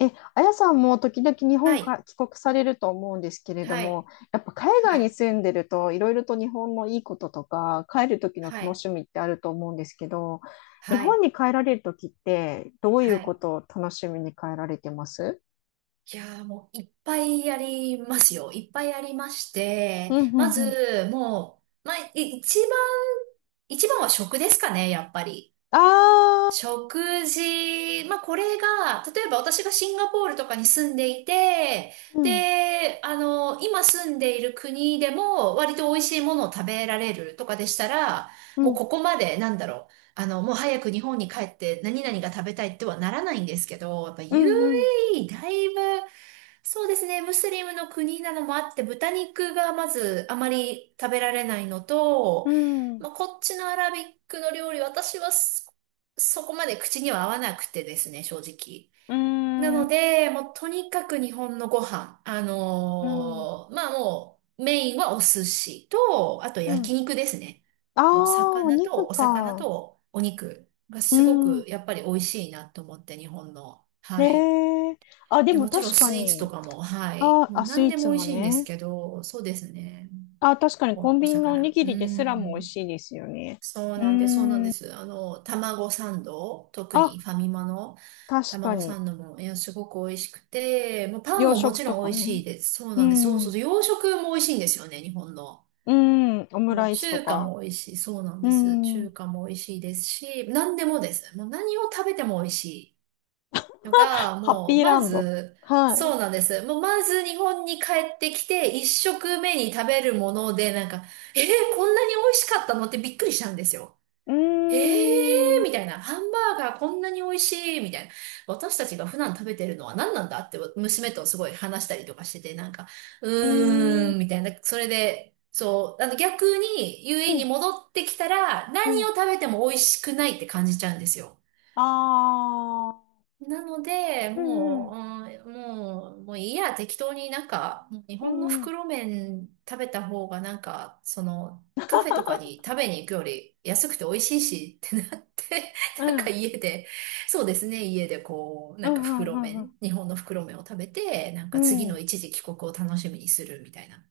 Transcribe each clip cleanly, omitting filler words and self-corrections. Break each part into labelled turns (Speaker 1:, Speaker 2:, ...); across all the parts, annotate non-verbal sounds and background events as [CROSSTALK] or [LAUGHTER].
Speaker 1: え、あやさんも時々日
Speaker 2: は
Speaker 1: 本
Speaker 2: い、
Speaker 1: か帰国されると思うんですけれど
Speaker 2: は
Speaker 1: も、
Speaker 2: い、
Speaker 1: やっぱ海外
Speaker 2: は
Speaker 1: に
Speaker 2: い、
Speaker 1: 住んでるといろいろと日本のいいこととか、帰る時の
Speaker 2: は
Speaker 1: 楽
Speaker 2: い、
Speaker 1: しみってあると思うんですけど、日
Speaker 2: は
Speaker 1: 本
Speaker 2: い、
Speaker 1: に帰られる時ってどうい
Speaker 2: は
Speaker 1: うこ
Speaker 2: い。
Speaker 1: とを楽しみに帰られてます？
Speaker 2: いやーもういっぱいありますよ。いっぱいありまし
Speaker 1: う
Speaker 2: て、
Speaker 1: んう
Speaker 2: ま
Speaker 1: んうん。
Speaker 2: ず、もう、まあ、い一番、一番は食ですかね、やっぱり。
Speaker 1: ああ、
Speaker 2: 食事、まあ、これが、例えば私がシンガポールとかに住んでいて、
Speaker 1: うん、
Speaker 2: で、今住んでいる国でも割と美味しいものを食べられるとかでしたら、
Speaker 1: う
Speaker 2: もう
Speaker 1: ん、
Speaker 2: ここまで、もう早く日本に帰って何々が食べたいってはならないんですけど、やっぱ
Speaker 1: うん、うん、
Speaker 2: UAE だいぶそうですね。ムスリムの国なのもあって、豚肉がまずあまり食べられないのと、
Speaker 1: うん、
Speaker 2: まあ、こっちのアラビックの料理、私はそこまで口には合わなくてですね、正直。
Speaker 1: う
Speaker 2: なの
Speaker 1: ん、
Speaker 2: で、もうとにかく日本のご飯、
Speaker 1: うん、
Speaker 2: まあもうメインはお寿司と、あと
Speaker 1: う
Speaker 2: 焼
Speaker 1: ん。
Speaker 2: 肉ですね。
Speaker 1: ああ
Speaker 2: もう
Speaker 1: ー、お
Speaker 2: 魚と、
Speaker 1: 肉
Speaker 2: お魚
Speaker 1: か。
Speaker 2: とお肉が
Speaker 1: う
Speaker 2: すごく
Speaker 1: ん。
Speaker 2: やっぱり美味しいなと思って、日本の。はい。
Speaker 1: ねえ。あ、
Speaker 2: い
Speaker 1: で
Speaker 2: や、
Speaker 1: も
Speaker 2: もちろん
Speaker 1: 確か
Speaker 2: スイーツと
Speaker 1: に。
Speaker 2: かも、はい。
Speaker 1: あ
Speaker 2: もう
Speaker 1: あ、スイ
Speaker 2: 何
Speaker 1: ー
Speaker 2: で
Speaker 1: ツ
Speaker 2: も美
Speaker 1: も
Speaker 2: 味しいんです
Speaker 1: ね。
Speaker 2: けど、そうですね。
Speaker 1: あ、確かにコン
Speaker 2: お
Speaker 1: ビニのおに
Speaker 2: 魚。
Speaker 1: ぎ
Speaker 2: う
Speaker 1: りですらも美味
Speaker 2: ん。
Speaker 1: しいですよね。うー
Speaker 2: そうなんで
Speaker 1: ん。
Speaker 2: す。あの、卵サンド、特
Speaker 1: あ、
Speaker 2: にファミマの
Speaker 1: 確か
Speaker 2: 卵
Speaker 1: に。
Speaker 2: サンドも、いや、すごく美味しくて、もうパン
Speaker 1: 洋
Speaker 2: もも
Speaker 1: 食
Speaker 2: ち
Speaker 1: と
Speaker 2: ろん
Speaker 1: か
Speaker 2: 美味し
Speaker 1: ね。
Speaker 2: いです。そう
Speaker 1: う
Speaker 2: なんです。そうそう
Speaker 1: ん。
Speaker 2: そう、洋食も美味しいんですよね、日本の。
Speaker 1: うん。オム
Speaker 2: もう
Speaker 1: ライスと
Speaker 2: 中華
Speaker 1: か。
Speaker 2: も美味しい。そうなん
Speaker 1: う
Speaker 2: です。
Speaker 1: ん。
Speaker 2: 中華も美味しいですし、何でもです。もう何を食べても美味しい。のが、
Speaker 1: ハッ
Speaker 2: もう、
Speaker 1: ピーラ
Speaker 2: ま
Speaker 1: ンド。
Speaker 2: ず、
Speaker 1: はい。
Speaker 2: そうなんです。もう、まず日本に帰ってきて、一食目に食べるもので、えー、こんなに美味しかったのってびっくりしたんですよ。
Speaker 1: うー
Speaker 2: えー、
Speaker 1: ん。う
Speaker 2: みたいな。ハンバーガーこんなに美味しい、みたいな。私たちが普段食べてるのは何なんだって、娘とすごい話したりとかしてて、
Speaker 1: ーん。う
Speaker 2: みたいな。それで、そう、あの逆に UAE に
Speaker 1: ん。
Speaker 2: 戻ってきたら、
Speaker 1: う
Speaker 2: 何を
Speaker 1: ん。
Speaker 2: 食べても美味しくないって感じちゃうんですよ。
Speaker 1: ああ。
Speaker 2: なので、
Speaker 1: うんう
Speaker 2: も
Speaker 1: ん。
Speaker 2: う、うん、もう、もういいや、適当になんか、もう日
Speaker 1: う
Speaker 2: 本の
Speaker 1: んうん。
Speaker 2: 袋麺食べた方がなんか、その、カフェとかに食べに行くより安くて美味しいしってなって、
Speaker 1: う
Speaker 2: [LAUGHS] なんか
Speaker 1: ん。
Speaker 2: 家で、そうですね、家でこう、
Speaker 1: う
Speaker 2: なんか
Speaker 1: んうんう
Speaker 2: 袋
Speaker 1: んう
Speaker 2: 麺、
Speaker 1: ん。
Speaker 2: 日本の袋麺を食べて、なん
Speaker 1: う
Speaker 2: か次の
Speaker 1: ん
Speaker 2: 一時帰国を楽しみにするみたいな。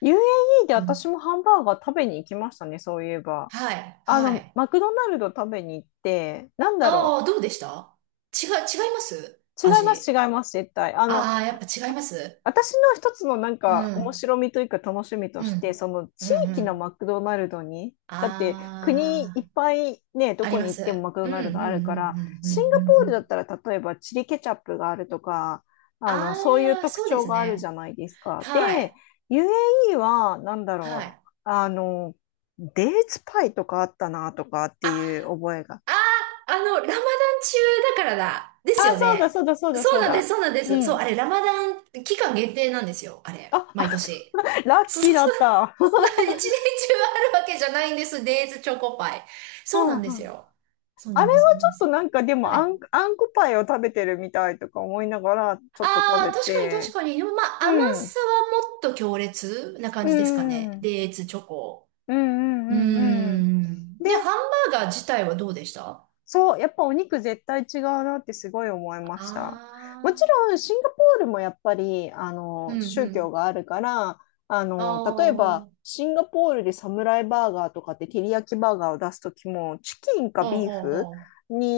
Speaker 1: UAE で
Speaker 2: うん。
Speaker 1: 私もハンバーガー食べに行きましたね、そういえば。
Speaker 2: はい、
Speaker 1: あ
Speaker 2: は
Speaker 1: の、
Speaker 2: い。
Speaker 1: マクドナルド食べに行って、なんだ
Speaker 2: あ
Speaker 1: ろ
Speaker 2: あ、どうでした違います
Speaker 1: う。違います、違い
Speaker 2: 味。
Speaker 1: ます、絶対。あの、
Speaker 2: ああ、やっぱ違います。
Speaker 1: 私の一つのなん
Speaker 2: う
Speaker 1: か面
Speaker 2: ん。
Speaker 1: 白みというか楽しみと
Speaker 2: う
Speaker 1: して、
Speaker 2: ん。
Speaker 1: その
Speaker 2: うん
Speaker 1: 地
Speaker 2: う
Speaker 1: 域の
Speaker 2: ん。
Speaker 1: マクドナルドに、だって国い
Speaker 2: あ
Speaker 1: っぱいね、ど
Speaker 2: あ、あり
Speaker 1: こに
Speaker 2: ま
Speaker 1: 行っ
Speaker 2: す。
Speaker 1: てもマクド
Speaker 2: うん
Speaker 1: ナル
Speaker 2: うん
Speaker 1: ド
Speaker 2: う
Speaker 1: あるから、
Speaker 2: んうんう
Speaker 1: シ
Speaker 2: ん
Speaker 1: ン
Speaker 2: う
Speaker 1: ガ
Speaker 2: んう
Speaker 1: ポールだ
Speaker 2: ん。
Speaker 1: ったら例えばチリケチャップがあるとか、あの、そういう
Speaker 2: ああ、
Speaker 1: 特
Speaker 2: そうで
Speaker 1: 徴
Speaker 2: す
Speaker 1: があるじ
Speaker 2: ね。
Speaker 1: ゃないですか。
Speaker 2: は
Speaker 1: で、
Speaker 2: い。
Speaker 1: UAE はなんだ
Speaker 2: は
Speaker 1: ろ
Speaker 2: い。
Speaker 1: う。あの、デーツパイとかあったなとかって
Speaker 2: あ、
Speaker 1: いう覚えが。
Speaker 2: ラマダン中だからだ。です
Speaker 1: あ、
Speaker 2: よ
Speaker 1: そうだ、そ
Speaker 2: ね。
Speaker 1: うだ、そうだ、
Speaker 2: そ
Speaker 1: そ
Speaker 2: う
Speaker 1: う
Speaker 2: なんで
Speaker 1: だ。
Speaker 2: す、そうなんで
Speaker 1: う
Speaker 2: す。そう、あ
Speaker 1: ん。
Speaker 2: れ、ラマダン期間限定なんですよ。あれ、
Speaker 1: あ、あ、
Speaker 2: 毎
Speaker 1: そ
Speaker 2: 年。
Speaker 1: う [LAUGHS] ラ
Speaker 2: [LAUGHS]
Speaker 1: ッ
Speaker 2: そう
Speaker 1: キ
Speaker 2: そ
Speaker 1: ー
Speaker 2: う
Speaker 1: だ
Speaker 2: そう。
Speaker 1: った。
Speaker 2: まあ一年中あるわけじゃないんです。デイズチョコパイ。
Speaker 1: う
Speaker 2: そうな
Speaker 1: ん
Speaker 2: んです
Speaker 1: うん。
Speaker 2: よ。そう
Speaker 1: あ
Speaker 2: な
Speaker 1: れ
Speaker 2: んです、そ
Speaker 1: は
Speaker 2: うな
Speaker 1: ち
Speaker 2: ん
Speaker 1: ょ
Speaker 2: で
Speaker 1: っ
Speaker 2: す
Speaker 1: と
Speaker 2: よ。
Speaker 1: なんかでも
Speaker 2: は
Speaker 1: あ
Speaker 2: い。
Speaker 1: ん、あんこパイを食べてるみたいとか思いながらちょっと食
Speaker 2: あ
Speaker 1: べ
Speaker 2: あ、確かに確
Speaker 1: て、
Speaker 2: かに。でもまあ、甘
Speaker 1: うん、
Speaker 2: さはもっと強烈な感
Speaker 1: う
Speaker 2: じですか
Speaker 1: ん、う
Speaker 2: ね。
Speaker 1: ん、
Speaker 2: デーツチョコ。
Speaker 1: う
Speaker 2: うー
Speaker 1: ん、うん、うん。
Speaker 2: ん。
Speaker 1: で、
Speaker 2: で、ハンバーガー自体はどうでしたあ
Speaker 1: そう、やっぱお肉絶対違うなってすごい思いました。もち
Speaker 2: あ
Speaker 1: ろんシンガポールもやっぱりあ
Speaker 2: ー、う
Speaker 1: の
Speaker 2: んう
Speaker 1: 宗教
Speaker 2: ん。
Speaker 1: があるから、あ
Speaker 2: あ
Speaker 1: の
Speaker 2: あ、
Speaker 1: 例えば
Speaker 2: ほ
Speaker 1: シンガポールでサムライバーガーとかって照り焼きバーガーを出すときもチキン
Speaker 2: う
Speaker 1: か
Speaker 2: ほう
Speaker 1: ビーフ
Speaker 2: ほ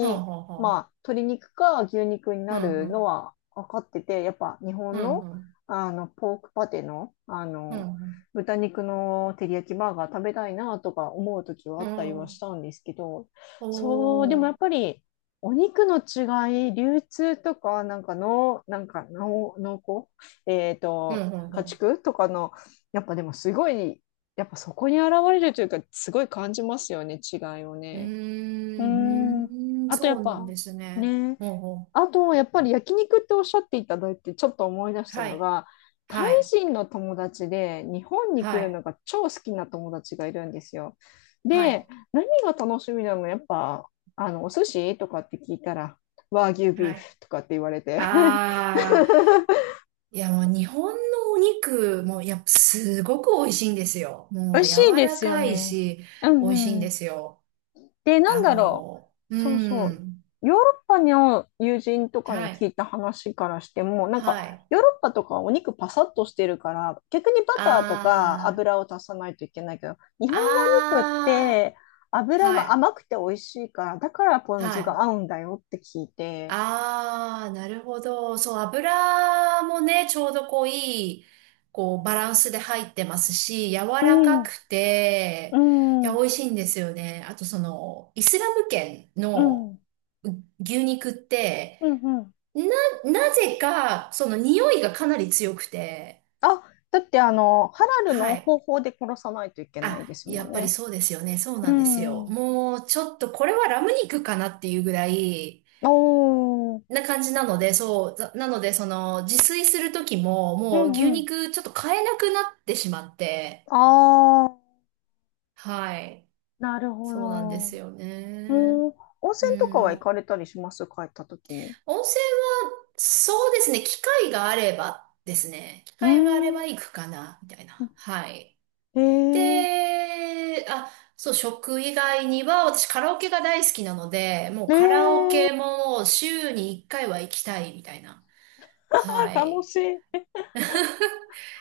Speaker 2: う。ほうほうほ
Speaker 1: まあ、鶏肉か牛肉に
Speaker 2: う。う
Speaker 1: な
Speaker 2: んう
Speaker 1: るの
Speaker 2: ん。
Speaker 1: は分かっててやっぱ日
Speaker 2: うん
Speaker 1: 本の、
Speaker 2: うん。
Speaker 1: あのポークパテの、あ
Speaker 2: うん
Speaker 1: の
Speaker 2: うん。
Speaker 1: 豚肉の照り焼きバーガー食べたいなとか思うときは
Speaker 2: う
Speaker 1: あったりはし
Speaker 2: ん
Speaker 1: たんですけど、
Speaker 2: お
Speaker 1: そう、でもやっ
Speaker 2: ー。
Speaker 1: ぱり、お肉の違い、流通とか、なんかの、なんかの、濃厚、
Speaker 2: うんうんう
Speaker 1: 家
Speaker 2: ん。
Speaker 1: 畜とかの、やっぱでもすごい、やっぱそこに現れるというか、すごい感じますよね、違いを
Speaker 2: うー
Speaker 1: ね。うーん。
Speaker 2: ん、うーん、
Speaker 1: あとや
Speaker 2: そ
Speaker 1: っ
Speaker 2: うなん
Speaker 1: ぱ、
Speaker 2: ですね。
Speaker 1: ね、
Speaker 2: ほうほ
Speaker 1: あ
Speaker 2: う。
Speaker 1: と、やっぱり焼肉っておっしゃっていただいて、ちょっと思い出した
Speaker 2: は
Speaker 1: の
Speaker 2: い。
Speaker 1: が、タイ
Speaker 2: はい。
Speaker 1: 人の友達で日本に来
Speaker 2: は
Speaker 1: る
Speaker 2: い。
Speaker 1: のが超好きな友達がいるんですよ。
Speaker 2: はい。
Speaker 1: で、何が楽しみなの？やっぱ、あの、お寿司とかって聞いたら、和牛ビ
Speaker 2: は
Speaker 1: ー
Speaker 2: い。
Speaker 1: フとかって言われて、[LAUGHS]
Speaker 2: ああ。いや、もう日本のお肉もやっぱすごく美味しいんですよ。
Speaker 1: 美
Speaker 2: も
Speaker 1: 味
Speaker 2: う柔
Speaker 1: しいで
Speaker 2: ら
Speaker 1: すよ
Speaker 2: かい
Speaker 1: ね。
Speaker 2: し、
Speaker 1: う
Speaker 2: 美味しいんで
Speaker 1: ん。
Speaker 2: すよ。
Speaker 1: で、な
Speaker 2: あ
Speaker 1: んだろう。
Speaker 2: の、う
Speaker 1: そうそう。
Speaker 2: ん。
Speaker 1: ヨーロッパの友人とかに
Speaker 2: は
Speaker 1: 聞
Speaker 2: い。
Speaker 1: いた話からしても、なんか、
Speaker 2: はい。
Speaker 1: ヨーロッパとかはお肉パサッとしてるから、逆にバターとか
Speaker 2: ああ、
Speaker 1: 油を足さないといけないけど、日本のお肉っ
Speaker 2: あ
Speaker 1: て
Speaker 2: あ、
Speaker 1: 油
Speaker 2: は
Speaker 1: が
Speaker 2: い。
Speaker 1: 甘くて美味しいから、だからポン
Speaker 2: は
Speaker 1: 酢
Speaker 2: い。
Speaker 1: が合うんだよって聞いて。
Speaker 2: ああ、なるほど。そう、油もね、ちょうどこういい、こうバランスで入ってますし、柔
Speaker 1: う
Speaker 2: らか
Speaker 1: ん、
Speaker 2: く
Speaker 1: う
Speaker 2: て、い
Speaker 1: ん、
Speaker 2: や、
Speaker 1: う
Speaker 2: 美
Speaker 1: ん、
Speaker 2: 味しいんですよね。あとその、イスラム圏
Speaker 1: う
Speaker 2: の、
Speaker 1: ん、
Speaker 2: 牛肉って、
Speaker 1: うん。
Speaker 2: な、なぜか、その匂いがかなり強くて、
Speaker 1: あ、だってあの、ハラルの
Speaker 2: はい。
Speaker 1: 方法で殺さないといけないで
Speaker 2: あ、
Speaker 1: す
Speaker 2: や
Speaker 1: も
Speaker 2: っ
Speaker 1: ん
Speaker 2: ぱり
Speaker 1: ね。
Speaker 2: そうですよね。そう
Speaker 1: う
Speaker 2: なんですよ。
Speaker 1: ん。
Speaker 2: もう、ちょっとこれはラム肉かなっていうぐらい、
Speaker 1: おー、
Speaker 2: な感じなので、その、自炊する時も、
Speaker 1: う
Speaker 2: もう
Speaker 1: ん
Speaker 2: 牛
Speaker 1: うん。
Speaker 2: 肉ちょっと買えなくなってしまって、
Speaker 1: ああ、
Speaker 2: はい。
Speaker 1: なるほ
Speaker 2: そうなんで
Speaker 1: ど。
Speaker 2: すよね。
Speaker 1: うん。温
Speaker 2: う
Speaker 1: 泉とか
Speaker 2: ん、
Speaker 1: は行か
Speaker 2: もう
Speaker 1: れたりします？帰った時に。
Speaker 2: 温泉は、そうですね、機会があればですね、機
Speaker 1: うー
Speaker 2: 会があれば
Speaker 1: ん。
Speaker 2: 行くかな、みたいな。はい。
Speaker 1: ええ。
Speaker 2: で、あ、そう、食以外には、私カラオケが大好きなので、もう
Speaker 1: え
Speaker 2: カラオ
Speaker 1: え。
Speaker 2: ケも週に1回は行きたい、みたいな。
Speaker 1: あ、
Speaker 2: は
Speaker 1: 楽
Speaker 2: い。
Speaker 1: しい。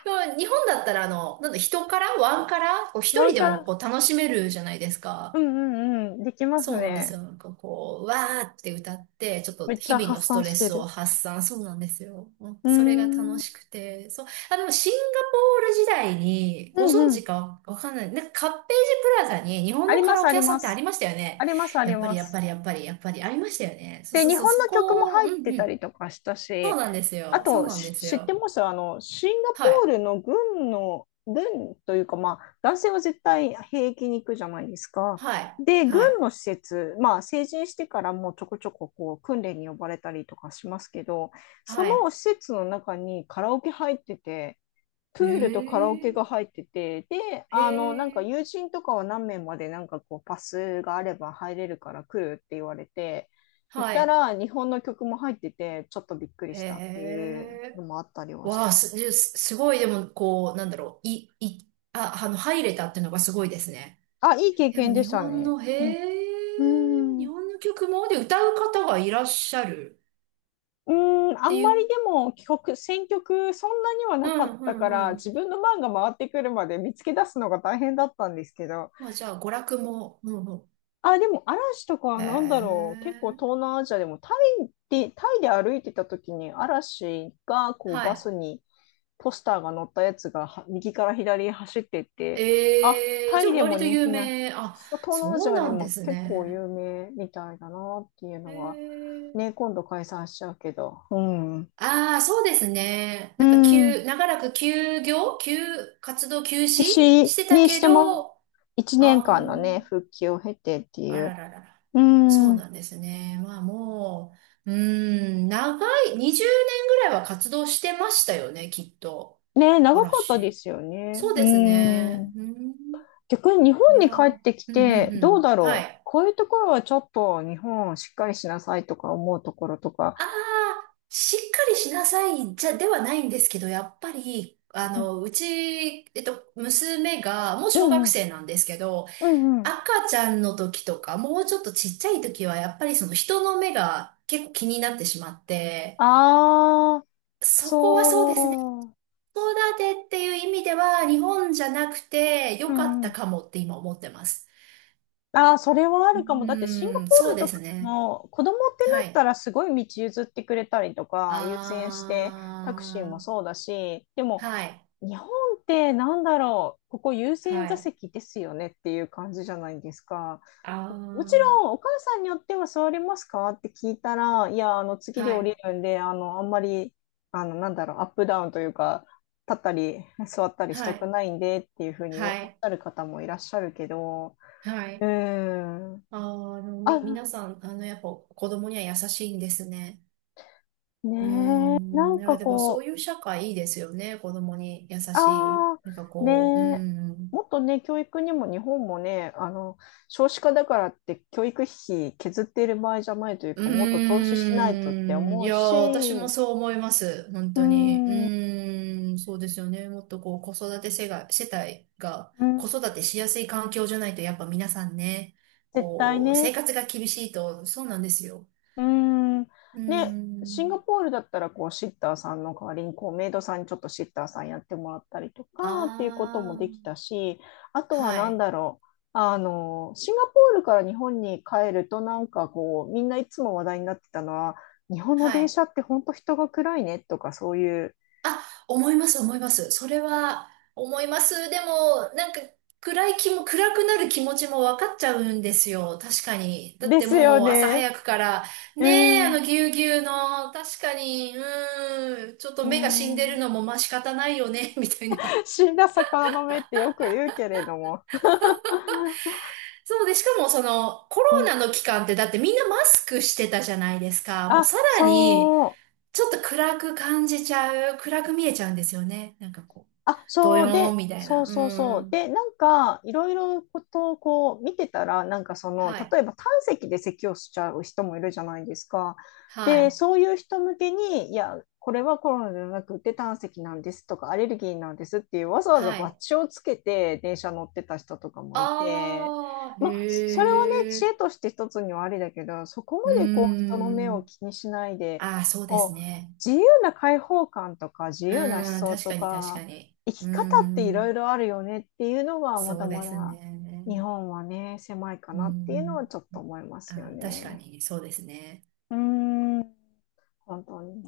Speaker 2: でも日本だったら、あの、なんだ、人から、ワンから、こう一
Speaker 1: ワ
Speaker 2: 人
Speaker 1: ン
Speaker 2: で
Speaker 1: カ
Speaker 2: も
Speaker 1: ラ。
Speaker 2: こう楽しめるじゃないです
Speaker 1: う
Speaker 2: か。
Speaker 1: んうん。できます
Speaker 2: そうなんです
Speaker 1: ね。
Speaker 2: よ。なんかこう、わーって歌って、ちょっ
Speaker 1: め
Speaker 2: と
Speaker 1: っち
Speaker 2: 日
Speaker 1: ゃ
Speaker 2: 々の
Speaker 1: 発
Speaker 2: スト
Speaker 1: 散
Speaker 2: レ
Speaker 1: して
Speaker 2: スを
Speaker 1: る。
Speaker 2: 発散。そうなんですよ。もう
Speaker 1: うー
Speaker 2: それが
Speaker 1: ん。う
Speaker 2: 楽
Speaker 1: ん
Speaker 2: しくて。そう。あ、でもシンガポール時代に、
Speaker 1: う
Speaker 2: ご存知
Speaker 1: ん。
Speaker 2: かわかんない。なんかカッページプラザに日本
Speaker 1: あ
Speaker 2: の
Speaker 1: り
Speaker 2: カ
Speaker 1: ま
Speaker 2: ラ
Speaker 1: す、
Speaker 2: オ
Speaker 1: あ
Speaker 2: ケ
Speaker 1: り
Speaker 2: 屋さん
Speaker 1: ま
Speaker 2: ってあり
Speaker 1: す。
Speaker 2: ましたよ
Speaker 1: あ
Speaker 2: ね。
Speaker 1: ります、あ
Speaker 2: や
Speaker 1: り
Speaker 2: っぱり
Speaker 1: ま
Speaker 2: やっぱ
Speaker 1: す。
Speaker 2: りやっぱりやっぱりありましたよね。そう
Speaker 1: で、
Speaker 2: そう
Speaker 1: 日
Speaker 2: そう、
Speaker 1: 本
Speaker 2: そ
Speaker 1: の曲も
Speaker 2: こを、う
Speaker 1: 入っ
Speaker 2: ん
Speaker 1: て
Speaker 2: う
Speaker 1: たり
Speaker 2: ん。
Speaker 1: とかした
Speaker 2: そう
Speaker 1: し、
Speaker 2: なんです
Speaker 1: あ
Speaker 2: よ。そう
Speaker 1: と、
Speaker 2: なんで
Speaker 1: し
Speaker 2: す
Speaker 1: 知って
Speaker 2: よ。
Speaker 1: ます？あの、シンガポ
Speaker 2: は
Speaker 1: ー
Speaker 2: い。
Speaker 1: ルの軍の、軍というか、まあ、男性は絶対兵役に行くじゃないですか。
Speaker 2: はい。
Speaker 1: で、軍
Speaker 2: はい。
Speaker 1: の施設、まあ、成人してからもうちょこちょここう訓練に呼ばれたりとかしますけど、そ
Speaker 2: は
Speaker 1: の
Speaker 2: い。
Speaker 1: 施設の中にカラオケ入ってて、
Speaker 2: へ
Speaker 1: プールとカラオケが
Speaker 2: え。
Speaker 1: 入ってて、で、
Speaker 2: へ
Speaker 1: あの、なんか
Speaker 2: え。
Speaker 1: 友人とかは何名までなんかこうパスがあれば入れるから来るって言われて、行っ
Speaker 2: は
Speaker 1: た
Speaker 2: い。
Speaker 1: ら日本の曲も入ってて、ちょっとびっくり
Speaker 2: へ
Speaker 1: したっていうの
Speaker 2: え。
Speaker 1: もあったりはし
Speaker 2: わ
Speaker 1: た
Speaker 2: あ、
Speaker 1: な。
Speaker 2: す、すすごい、でも、こう、なんだろう、い、い、あ、あの、入れたっていうのがすごいですね。
Speaker 1: あ、いい経
Speaker 2: でも、
Speaker 1: 験でしたね。うん。う
Speaker 2: 日
Speaker 1: ん。
Speaker 2: 本の曲も、で、歌う方がいらっしゃる
Speaker 1: うん、
Speaker 2: っ
Speaker 1: あ
Speaker 2: て
Speaker 1: ん
Speaker 2: い
Speaker 1: まり
Speaker 2: う、
Speaker 1: でも帰国、選曲そんなには
Speaker 2: う
Speaker 1: なかっ
Speaker 2: ん、う
Speaker 1: たか
Speaker 2: ん、
Speaker 1: ら、
Speaker 2: うん。
Speaker 1: 自分の番が回ってくるまで見つけ出すのが大変だったんですけど、
Speaker 2: まあ、じゃあ、娯楽も、うん、うん。
Speaker 1: あ、でも嵐とか
Speaker 2: へ
Speaker 1: はなんだろう。結構東
Speaker 2: え、
Speaker 1: 南アジアでもタイで、タイで歩いてた時に嵐がこう
Speaker 2: は
Speaker 1: バス
Speaker 2: い。
Speaker 1: にポスターが載ったやつがは右から左へ走ってって、あ、
Speaker 2: ええ、
Speaker 1: タ
Speaker 2: じゃ
Speaker 1: イ
Speaker 2: あ、
Speaker 1: でも
Speaker 2: 割と
Speaker 1: 人
Speaker 2: 有
Speaker 1: 気な、
Speaker 2: 名、あ、
Speaker 1: そう東南アジ
Speaker 2: そう
Speaker 1: アで
Speaker 2: なんで
Speaker 1: も
Speaker 2: す
Speaker 1: 結構
Speaker 2: ね。
Speaker 1: 有名みたいだなっていう
Speaker 2: へ
Speaker 1: のは、
Speaker 2: え。
Speaker 1: ね、今度解散しちゃうけど。うん。
Speaker 2: ああ、そうですね。
Speaker 1: うん。
Speaker 2: 長らく休業、休、活動休止
Speaker 1: 私
Speaker 2: してた
Speaker 1: にし
Speaker 2: け
Speaker 1: ても
Speaker 2: ど、
Speaker 1: 1年
Speaker 2: あ
Speaker 1: 間のね、復帰を経てって
Speaker 2: あ、
Speaker 1: い
Speaker 2: あら
Speaker 1: う。
Speaker 2: ららら。
Speaker 1: う
Speaker 2: そう
Speaker 1: ん。
Speaker 2: なんですね。まあもう、うーん、長い、20年ぐらいは活動してましたよね、きっと。
Speaker 1: ね、長かったで
Speaker 2: 嵐。
Speaker 1: すよね。
Speaker 2: そう
Speaker 1: う
Speaker 2: ですね。
Speaker 1: ん。
Speaker 2: うん、
Speaker 1: 逆に日
Speaker 2: い
Speaker 1: 本
Speaker 2: や
Speaker 1: に帰
Speaker 2: ー、
Speaker 1: ってき
Speaker 2: うん、う
Speaker 1: て、
Speaker 2: ん、う
Speaker 1: どう
Speaker 2: ん。
Speaker 1: だ
Speaker 2: は
Speaker 1: ろう。
Speaker 2: い。
Speaker 1: こういうところはちょっと日本をしっかりしなさいとか思うところとか。
Speaker 2: ああ、しっかりしなさい、じゃ、ではないんですけど、やっぱり、
Speaker 1: う
Speaker 2: あ
Speaker 1: ん
Speaker 2: の、うち、えっと、娘が、もう
Speaker 1: う
Speaker 2: 小学
Speaker 1: ん。
Speaker 2: 生なんですけど、
Speaker 1: うん。
Speaker 2: 赤ちゃんの時とか、もうちょっとちっちゃい時は、やっぱりその人の目が結構気になってしまって、
Speaker 1: ああ、
Speaker 2: そこはそうですね。
Speaker 1: そう。
Speaker 2: 子育てっていう意味では、日本じゃなくて良
Speaker 1: う
Speaker 2: かっ
Speaker 1: んう
Speaker 2: た
Speaker 1: ん。
Speaker 2: かもって今思ってます。
Speaker 1: ああ、それはあ
Speaker 2: う
Speaker 1: るかも。だってシンガ
Speaker 2: ーん、
Speaker 1: ポー
Speaker 2: そう
Speaker 1: ル
Speaker 2: で
Speaker 1: と
Speaker 2: す
Speaker 1: か
Speaker 2: ね。
Speaker 1: の子供って
Speaker 2: は
Speaker 1: なった
Speaker 2: い。
Speaker 1: らすごい道譲ってくれたりとか、優先してタクシー
Speaker 2: あ
Speaker 1: も
Speaker 2: ー、
Speaker 1: そうだし、でも
Speaker 2: はい、
Speaker 1: 日本ってなんだろう、ここ優
Speaker 2: は
Speaker 1: 先座
Speaker 2: い、
Speaker 1: 席ですよねっていう感じじゃないですか。
Speaker 2: あ
Speaker 1: もち
Speaker 2: ー、
Speaker 1: ろんお母さんによっては座れますかって聞いたら、いや、あの次で
Speaker 2: は
Speaker 1: 降
Speaker 2: い、
Speaker 1: りるんで、あの、あんまり、あの、なんだろう、アップダウンというか、立ったり座ったりし
Speaker 2: は
Speaker 1: たく
Speaker 2: い、
Speaker 1: ないんでっていうふうにおっ
Speaker 2: は
Speaker 1: し
Speaker 2: い、
Speaker 1: ゃる方もいらっしゃるけど、
Speaker 2: は
Speaker 1: う
Speaker 2: い。
Speaker 1: ん。
Speaker 2: あー、あのみ、
Speaker 1: あ、
Speaker 2: 皆さん、あの、やっぱ子供には優しいんですね。
Speaker 1: ね
Speaker 2: うー
Speaker 1: え、な
Speaker 2: ん、い
Speaker 1: ん
Speaker 2: や、
Speaker 1: か
Speaker 2: でもそう
Speaker 1: こ
Speaker 2: いう社会いいですよね。子供に優
Speaker 1: う、
Speaker 2: しい。
Speaker 1: ああ、
Speaker 2: なんか
Speaker 1: ね
Speaker 2: こう、う
Speaker 1: え、
Speaker 2: ん。
Speaker 1: もっとね、教育にも日本もね、あの、少子化だからって教育費削っている場合じゃないというか、もっと投
Speaker 2: う
Speaker 1: 資しないとって
Speaker 2: ーん、
Speaker 1: 思
Speaker 2: い
Speaker 1: う
Speaker 2: や、
Speaker 1: し、
Speaker 2: 私もそう思います。本
Speaker 1: う
Speaker 2: 当に。う
Speaker 1: ん、う
Speaker 2: ーん、そうですよね。もっとこう、子育て世が、世帯が、
Speaker 1: ん、
Speaker 2: 子育てしやすい環境じゃないと、やっぱ皆さんね、
Speaker 1: 絶対
Speaker 2: こう、生
Speaker 1: ね、
Speaker 2: 活が厳しいと、そうなんですよ。
Speaker 1: うーん。
Speaker 2: うー
Speaker 1: で、シン
Speaker 2: ん。
Speaker 1: ガポールだったら、こう、シッターさんの代わりに、こう、メイドさんにちょっとシッターさんやってもらったりとかっていうこと
Speaker 2: あ
Speaker 1: もできた
Speaker 2: あ、
Speaker 1: し、あとは
Speaker 2: は
Speaker 1: 何
Speaker 2: い、
Speaker 1: だろう。あの、シンガポールから日本に帰ると、なんかこう、みんないつも話題になってたのは、日本の
Speaker 2: は
Speaker 1: 電
Speaker 2: い。
Speaker 1: 車って本当人が暗いねとか、そういう。
Speaker 2: あ、思います、思います。それは思います。でも、暗くなる気持ちも分かっちゃうんですよ。確かに。だっ
Speaker 1: で
Speaker 2: て
Speaker 1: すよ
Speaker 2: もう朝
Speaker 1: ね。
Speaker 2: 早くから、
Speaker 1: う
Speaker 2: ねえ、あの
Speaker 1: ん。
Speaker 2: ぎゅうぎゅうの、確かに、うーん、ちょっと目が死んでるの
Speaker 1: ね
Speaker 2: もまあ仕方ないよね、[LAUGHS] みたいな。
Speaker 1: え。死んだ魚の目ってよく言うけれども。
Speaker 2: そうで、しかもそのコ
Speaker 1: う
Speaker 2: ロ
Speaker 1: ん。
Speaker 2: ナの期間ってだってみんなマスクしてたじゃないですか。もうさ
Speaker 1: あ、
Speaker 2: らに、
Speaker 1: そう。
Speaker 2: ちょっと暗く感じちゃう、暗く見えちゃうんですよね。なんかこう、
Speaker 1: あ、
Speaker 2: ド
Speaker 1: そ
Speaker 2: ヨ
Speaker 1: う
Speaker 2: ーン
Speaker 1: で、
Speaker 2: みたい
Speaker 1: そ
Speaker 2: な。
Speaker 1: う
Speaker 2: う
Speaker 1: そうそ
Speaker 2: ー
Speaker 1: う。
Speaker 2: ん。
Speaker 1: で、なんか、いろいろことをこう見てたら、なんかその、
Speaker 2: はい。
Speaker 1: 例えば胆石で咳をしちゃう人もいるじゃないですか。
Speaker 2: は
Speaker 1: で、
Speaker 2: い。
Speaker 1: そういう人向けに、いや、これはコロナじゃなくて胆石なんですとか、アレルギーなんですっていう、わざわざ
Speaker 2: は
Speaker 1: バッ
Speaker 2: い。
Speaker 1: ジをつけて電車乗ってた人とかもいて、
Speaker 2: ああ、
Speaker 1: まあ、それはね、
Speaker 2: へ
Speaker 1: 知
Speaker 2: え。
Speaker 1: 恵として一つにはありだけど、そこ
Speaker 2: う
Speaker 1: ま
Speaker 2: ー
Speaker 1: でこう、人の目を
Speaker 2: ん。
Speaker 1: 気にしないで、
Speaker 2: ああ、そうです
Speaker 1: こう
Speaker 2: ね。
Speaker 1: 自由な開放感とか自
Speaker 2: う
Speaker 1: 由な思
Speaker 2: ーん、
Speaker 1: 想
Speaker 2: 確
Speaker 1: と
Speaker 2: かに確か
Speaker 1: か
Speaker 2: に。
Speaker 1: 生
Speaker 2: う
Speaker 1: き
Speaker 2: ー
Speaker 1: 方っていろい
Speaker 2: ん、
Speaker 1: ろあるよねっていうのは、ま
Speaker 2: そ
Speaker 1: だ
Speaker 2: うで
Speaker 1: ま
Speaker 2: す
Speaker 1: だ日
Speaker 2: ね。
Speaker 1: 本はね、狭いか
Speaker 2: うー
Speaker 1: なっていうのは
Speaker 2: ん。
Speaker 1: ちょっと思いますよ
Speaker 2: あー、確か
Speaker 1: ね。
Speaker 2: に、そうですね。
Speaker 1: うーん。本当に。